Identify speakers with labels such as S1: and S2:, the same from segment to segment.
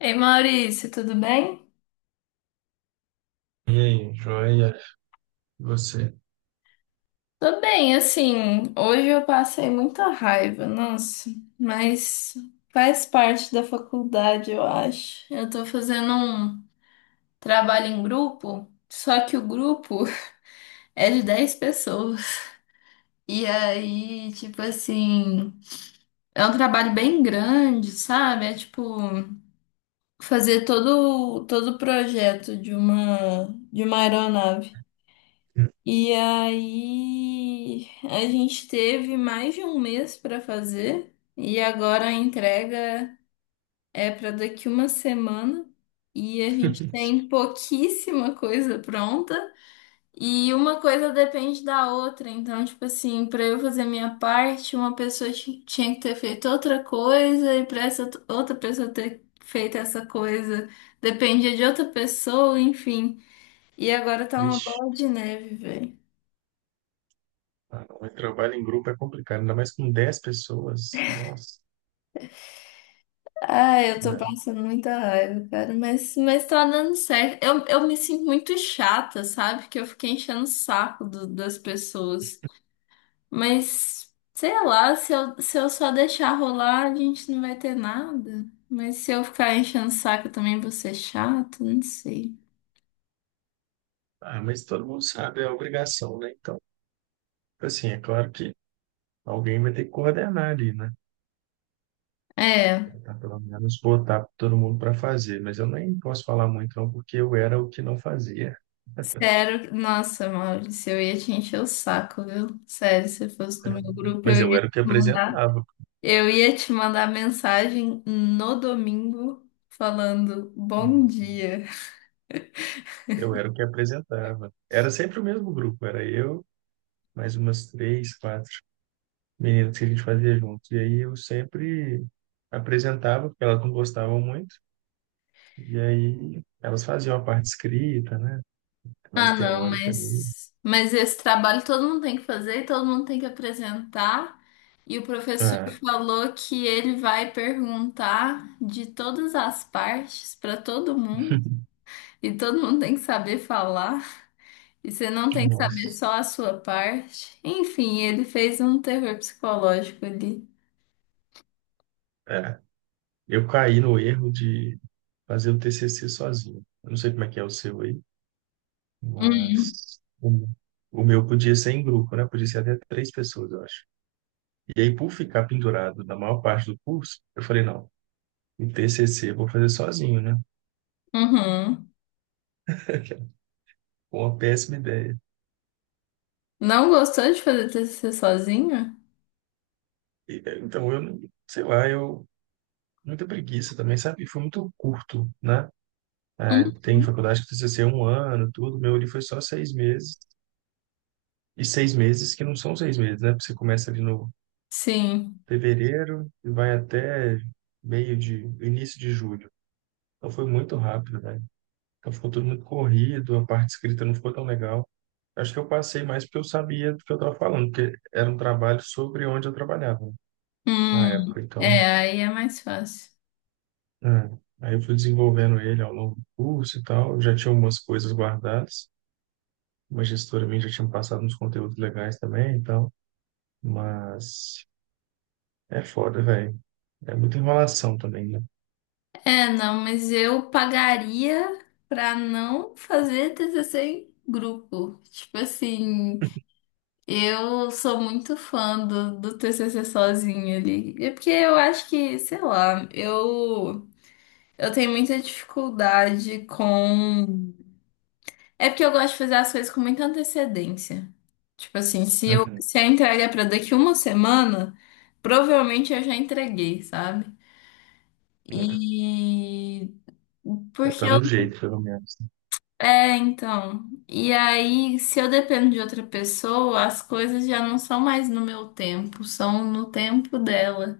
S1: Ei, Maurício, tudo bem?
S2: E aí, joia? E você?
S1: Tô bem, assim, hoje eu passei muita raiva, nossa, mas faz parte da faculdade, eu acho. Eu tô fazendo um trabalho em grupo, só que o grupo é de 10 pessoas. E aí, tipo assim, é um trabalho bem grande, sabe? É tipo fazer todo o projeto de uma aeronave. E aí a gente teve mais de um mês para fazer e agora a entrega é para daqui uma semana e a gente tem pouquíssima coisa pronta e uma coisa depende da outra. Então, tipo assim, para eu fazer minha parte, uma pessoa tinha que ter feito outra coisa e para essa outra pessoa ter feito essa coisa dependia de outra pessoa, enfim. E agora tá uma
S2: Vixe,
S1: bola de neve.
S2: ah, o trabalho em grupo é complicado, ainda mais com 10 pessoas. Nossa,
S1: Ah, eu tô
S2: né?
S1: passando muita raiva, cara, mas tá dando certo. Eu me sinto muito chata, sabe? Porque eu fiquei enchendo o saco das pessoas. Mas, sei lá, se eu só deixar rolar, a gente não vai ter nada. Mas se eu ficar enchendo o saco, eu também vou ser chato, não sei.
S2: Ah, mas todo mundo sabe, é obrigação, né? Então, assim, é claro que alguém vai ter que coordenar ali, né?
S1: É,
S2: Tá, pelo menos botar todo mundo para fazer. Mas eu nem posso falar muito, não, porque eu era o que não fazia,
S1: sério, nossa, Maurício, eu ia te encher o saco, viu? Sério, se eu fosse do
S2: né?
S1: meu grupo, eu
S2: Mas eu
S1: ia
S2: era
S1: te
S2: o que
S1: mandar.
S2: apresentava.
S1: Eu ia te mandar mensagem no domingo falando bom dia.
S2: Eu era o que apresentava. Era sempre o mesmo grupo, era eu, mais umas três, quatro meninas que a gente fazia juntos. E aí eu sempre apresentava, porque elas não gostavam muito. E aí elas faziam a parte escrita, né? Mais
S1: Ah, não,
S2: teórica ali.
S1: mas esse trabalho todo mundo tem que fazer, e todo mundo tem que apresentar. E o professor
S2: Ah,
S1: falou que ele vai perguntar de todas as partes para todo mundo. E todo mundo tem que saber falar. E você não tem que saber
S2: nossa.
S1: só a sua parte. Enfim, ele fez um terror psicológico ali.
S2: É. Eu caí no erro de fazer o TCC sozinho. Eu não sei como é que é o seu aí,
S1: Uhum.
S2: mas o meu podia ser em grupo, né? Podia ser até três pessoas, eu acho. E aí, por ficar pendurado na maior parte do curso, eu falei, não, o TCC eu vou fazer sozinho, né?
S1: Uhum.
S2: Uma péssima ideia.
S1: Não gostou de fazer TCC sozinho?
S2: Então, eu, não- sei lá, eu, muita preguiça também, sabe? Foi muito curto, né? É,
S1: Hum.
S2: tem faculdade que precisa ser um ano, tudo. Meu ali foi só 6 meses. E 6 meses que não são 6 meses, né? Porque você começa ali no
S1: Sim.
S2: fevereiro e vai até meio de, início de julho. Então, foi muito rápido, né? Então, ficou tudo muito corrido, a parte escrita não ficou tão legal. Acho que eu passei mais porque eu sabia do que eu estava falando, porque era um trabalho sobre onde eu trabalhava, né, na
S1: Hum,
S2: época. Então,
S1: é, aí é mais fácil.
S2: é, aí eu fui desenvolvendo ele ao longo do curso e tal. Eu já tinha algumas coisas guardadas. Uma gestora minha já tinha me passado uns conteúdos legais também e tal. Mas é foda, velho. É muita enrolação também, né?
S1: É, não, mas eu pagaria pra não fazer TCC em grupo. Tipo assim, eu sou muito fã do TCC sozinho ali. É porque eu acho que, sei lá, eu tenho muita dificuldade com. É porque eu gosto de fazer as coisas com muita antecedência. Tipo assim,
S2: Uhum.
S1: se a entrega é pra daqui uma semana, provavelmente eu já entreguei, sabe?
S2: É.
S1: E
S2: Já
S1: porque
S2: tá
S1: eu.
S2: no jeito, pelo menos.
S1: É, então. E aí, se eu dependo de outra pessoa, as coisas já não são mais no meu tempo, são no tempo dela.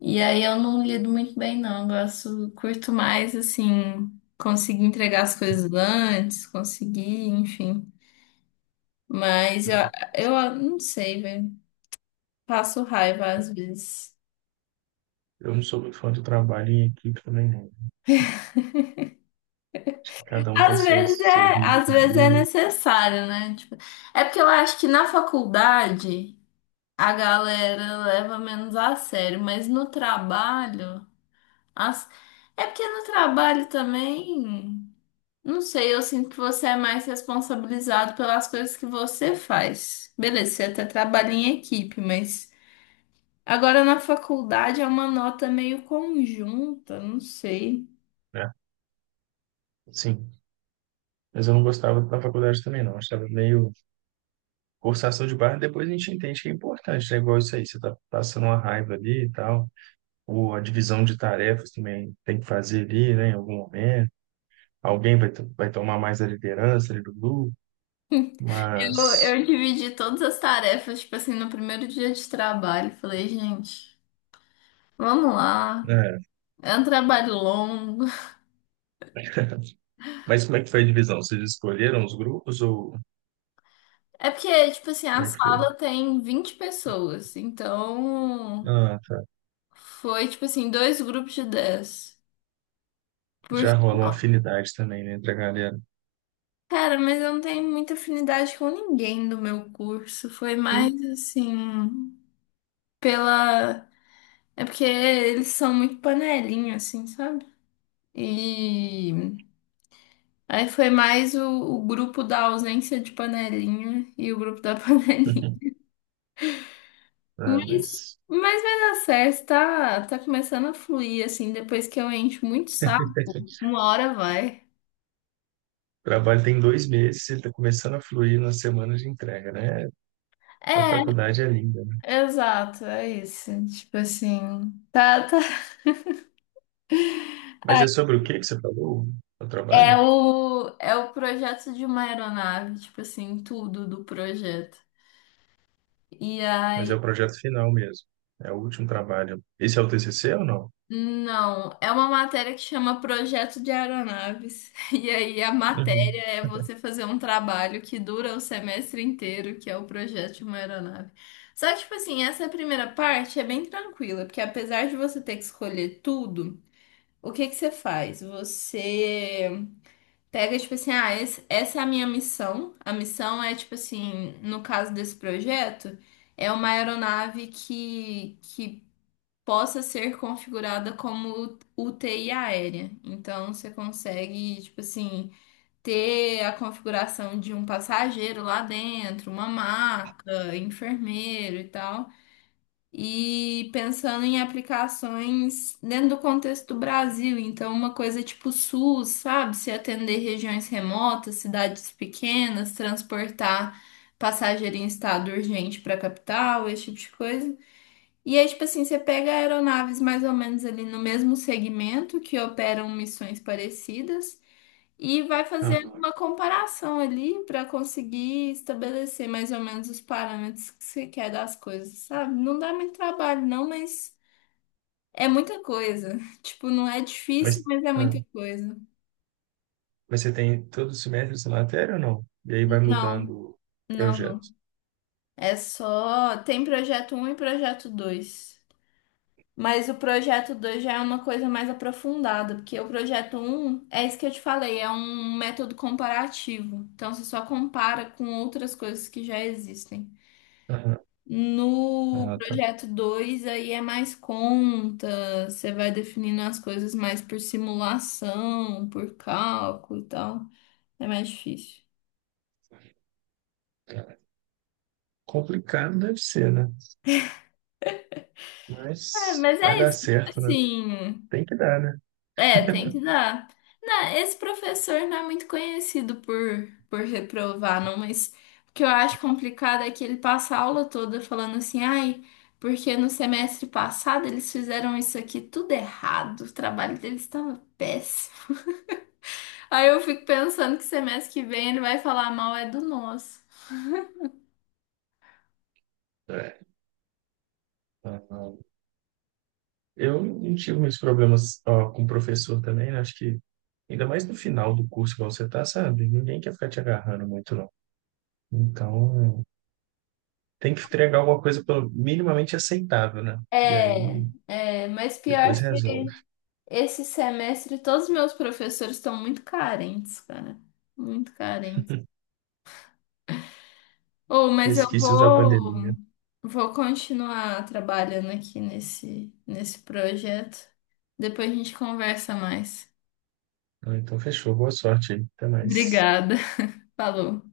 S1: E aí eu não lido muito bem, não. Eu gosto, curto mais, assim, conseguir entregar as coisas antes, conseguir, enfim. Mas eu,
S2: Né?
S1: não sei, velho. Passo raiva às vezes.
S2: Eu não sou muito fã do trabalho em equipe também, não. Acho que cada um tem
S1: Às
S2: seu,
S1: vezes
S2: seu
S1: é, às
S2: ritmo,
S1: vezes é necessário, né? Tipo, é porque eu acho que na faculdade a galera leva menos a sério, mas no trabalho, as... é porque no trabalho também, não sei, eu sinto que você é mais responsabilizado pelas coisas que você faz. Beleza, você é até trabalha em equipe, mas agora na faculdade é uma nota meio conjunta, não sei.
S2: né? Sim. Mas eu não gostava da faculdade também, não. Achava meio forçação de barra. Depois a gente entende que é importante, né? Igual isso aí. Você tá passando uma raiva ali e tal. Ou a divisão de tarefas também tem que fazer ali, né, em algum momento. Alguém vai, to- vai tomar mais a liderança ali do grupo,
S1: Eu,
S2: mas.
S1: eu dividi todas as tarefas, tipo assim, no primeiro dia de trabalho. Falei, gente, vamos lá.
S2: É.
S1: É um trabalho longo.
S2: Mas como é que foi a divisão? Vocês escolheram os grupos ou
S1: É porque, tipo assim, a
S2: como é que foi?
S1: sala tem 20 pessoas, então
S2: Ah, tá.
S1: foi, tipo assim, dois grupos de 10.
S2: Já
S1: Porque,
S2: rola uma afinidade também, né, entre a galera.
S1: cara, mas eu não tenho muita afinidade com ninguém do meu curso. Foi mais, assim, pela. É porque eles são muito panelinha, assim, sabe? E aí foi mais o grupo da ausência de panelinha e o grupo da panelinha.
S2: Ah,
S1: Mas,
S2: mas
S1: mas vai dar certo, tá, tá começando a fluir, assim, depois que eu encho muito saco, uma hora vai.
S2: o trabalho tem 2 meses, ele está começando a fluir na semana de entrega, né? A faculdade é linda, né?
S1: É, exato, é isso. Tipo assim, tá, tá.
S2: Mas
S1: Ai,
S2: é sobre o que que você falou, o
S1: É
S2: trabalho?
S1: o, é o projeto de uma aeronave, tipo assim, tudo do projeto. E
S2: Mas é
S1: aí.
S2: o projeto final mesmo. É o último trabalho. Esse é o TCC ou não?
S1: Não, é uma matéria que chama Projeto de Aeronaves. E aí a matéria
S2: Uhum.
S1: é você fazer um trabalho que dura o semestre inteiro, que é o projeto de uma aeronave. Só que, tipo assim, essa primeira parte é bem tranquila, porque apesar de você ter que escolher tudo, o que que você faz? Você pega, tipo assim, ah, essa é a minha missão. A missão é, tipo assim, no caso desse projeto, é uma aeronave que possa ser configurada como UTI aérea. Então você consegue, tipo assim, ter a configuração de um passageiro lá dentro, uma maca, enfermeiro e tal. E pensando em aplicações dentro do contexto do Brasil, então uma coisa tipo SUS, sabe? Se atender regiões remotas, cidades pequenas, transportar passageiro em estado urgente para a capital, esse tipo de coisa. E aí, tipo assim, você pega aeronaves mais ou menos ali no mesmo segmento que operam missões parecidas e vai fazendo
S2: Ah,
S1: uma comparação ali para conseguir estabelecer mais ou menos os parâmetros que você quer das coisas, sabe? Não dá muito trabalho, não, mas é muita coisa. Tipo, não é difícil,
S2: mas,
S1: mas é muita
S2: ah,
S1: coisa.
S2: mas você tem todo semestre essa matéria ou não? E aí vai mudando
S1: Não,
S2: o
S1: não, não.
S2: projeto.
S1: É só. Tem projeto um e projeto dois. Mas o projeto 2 já é uma coisa mais aprofundada, porque o projeto um é isso que eu te falei, é um método comparativo. Então você só compara com outras coisas que já existem.
S2: Aham.
S1: No
S2: Ah, tá.
S1: projeto 2 aí é mais conta, você vai definindo as coisas mais por simulação, por cálculo e tal. É mais difícil.
S2: Complicado deve ser, né?
S1: É,
S2: Mas
S1: mas
S2: vai
S1: é
S2: dar
S1: isso, tipo
S2: certo, né?
S1: assim.
S2: Tem que dar, né?
S1: É, tem que dar. Não, esse professor não é muito conhecido por reprovar, não, mas o que eu acho complicado é que ele passa a aula toda falando assim, ai, porque no semestre passado eles fizeram isso aqui tudo errado, o trabalho deles estava péssimo. Aí eu fico pensando que semestre que vem ele vai falar mal é do nosso.
S2: É. Aham. Eu não tive muitos problemas, ó, com o professor também, né? Acho que ainda mais no final do curso, igual você tá, sabe? Ninguém quer ficar te agarrando muito, não. Então, tem que entregar alguma coisa pelo minimamente aceitável, né? E aí
S1: É, é, mas
S2: depois
S1: pior que
S2: resolve.
S1: esse semestre todos os meus professores estão muito carentes, cara. Muito carentes. Oh, mas eu
S2: Resquícios da
S1: vou,
S2: pandemia.
S1: vou continuar trabalhando aqui nesse projeto. Depois a gente conversa mais.
S2: Ah, então, fechou. Boa sorte aí. Até mais.
S1: Obrigada. Falou.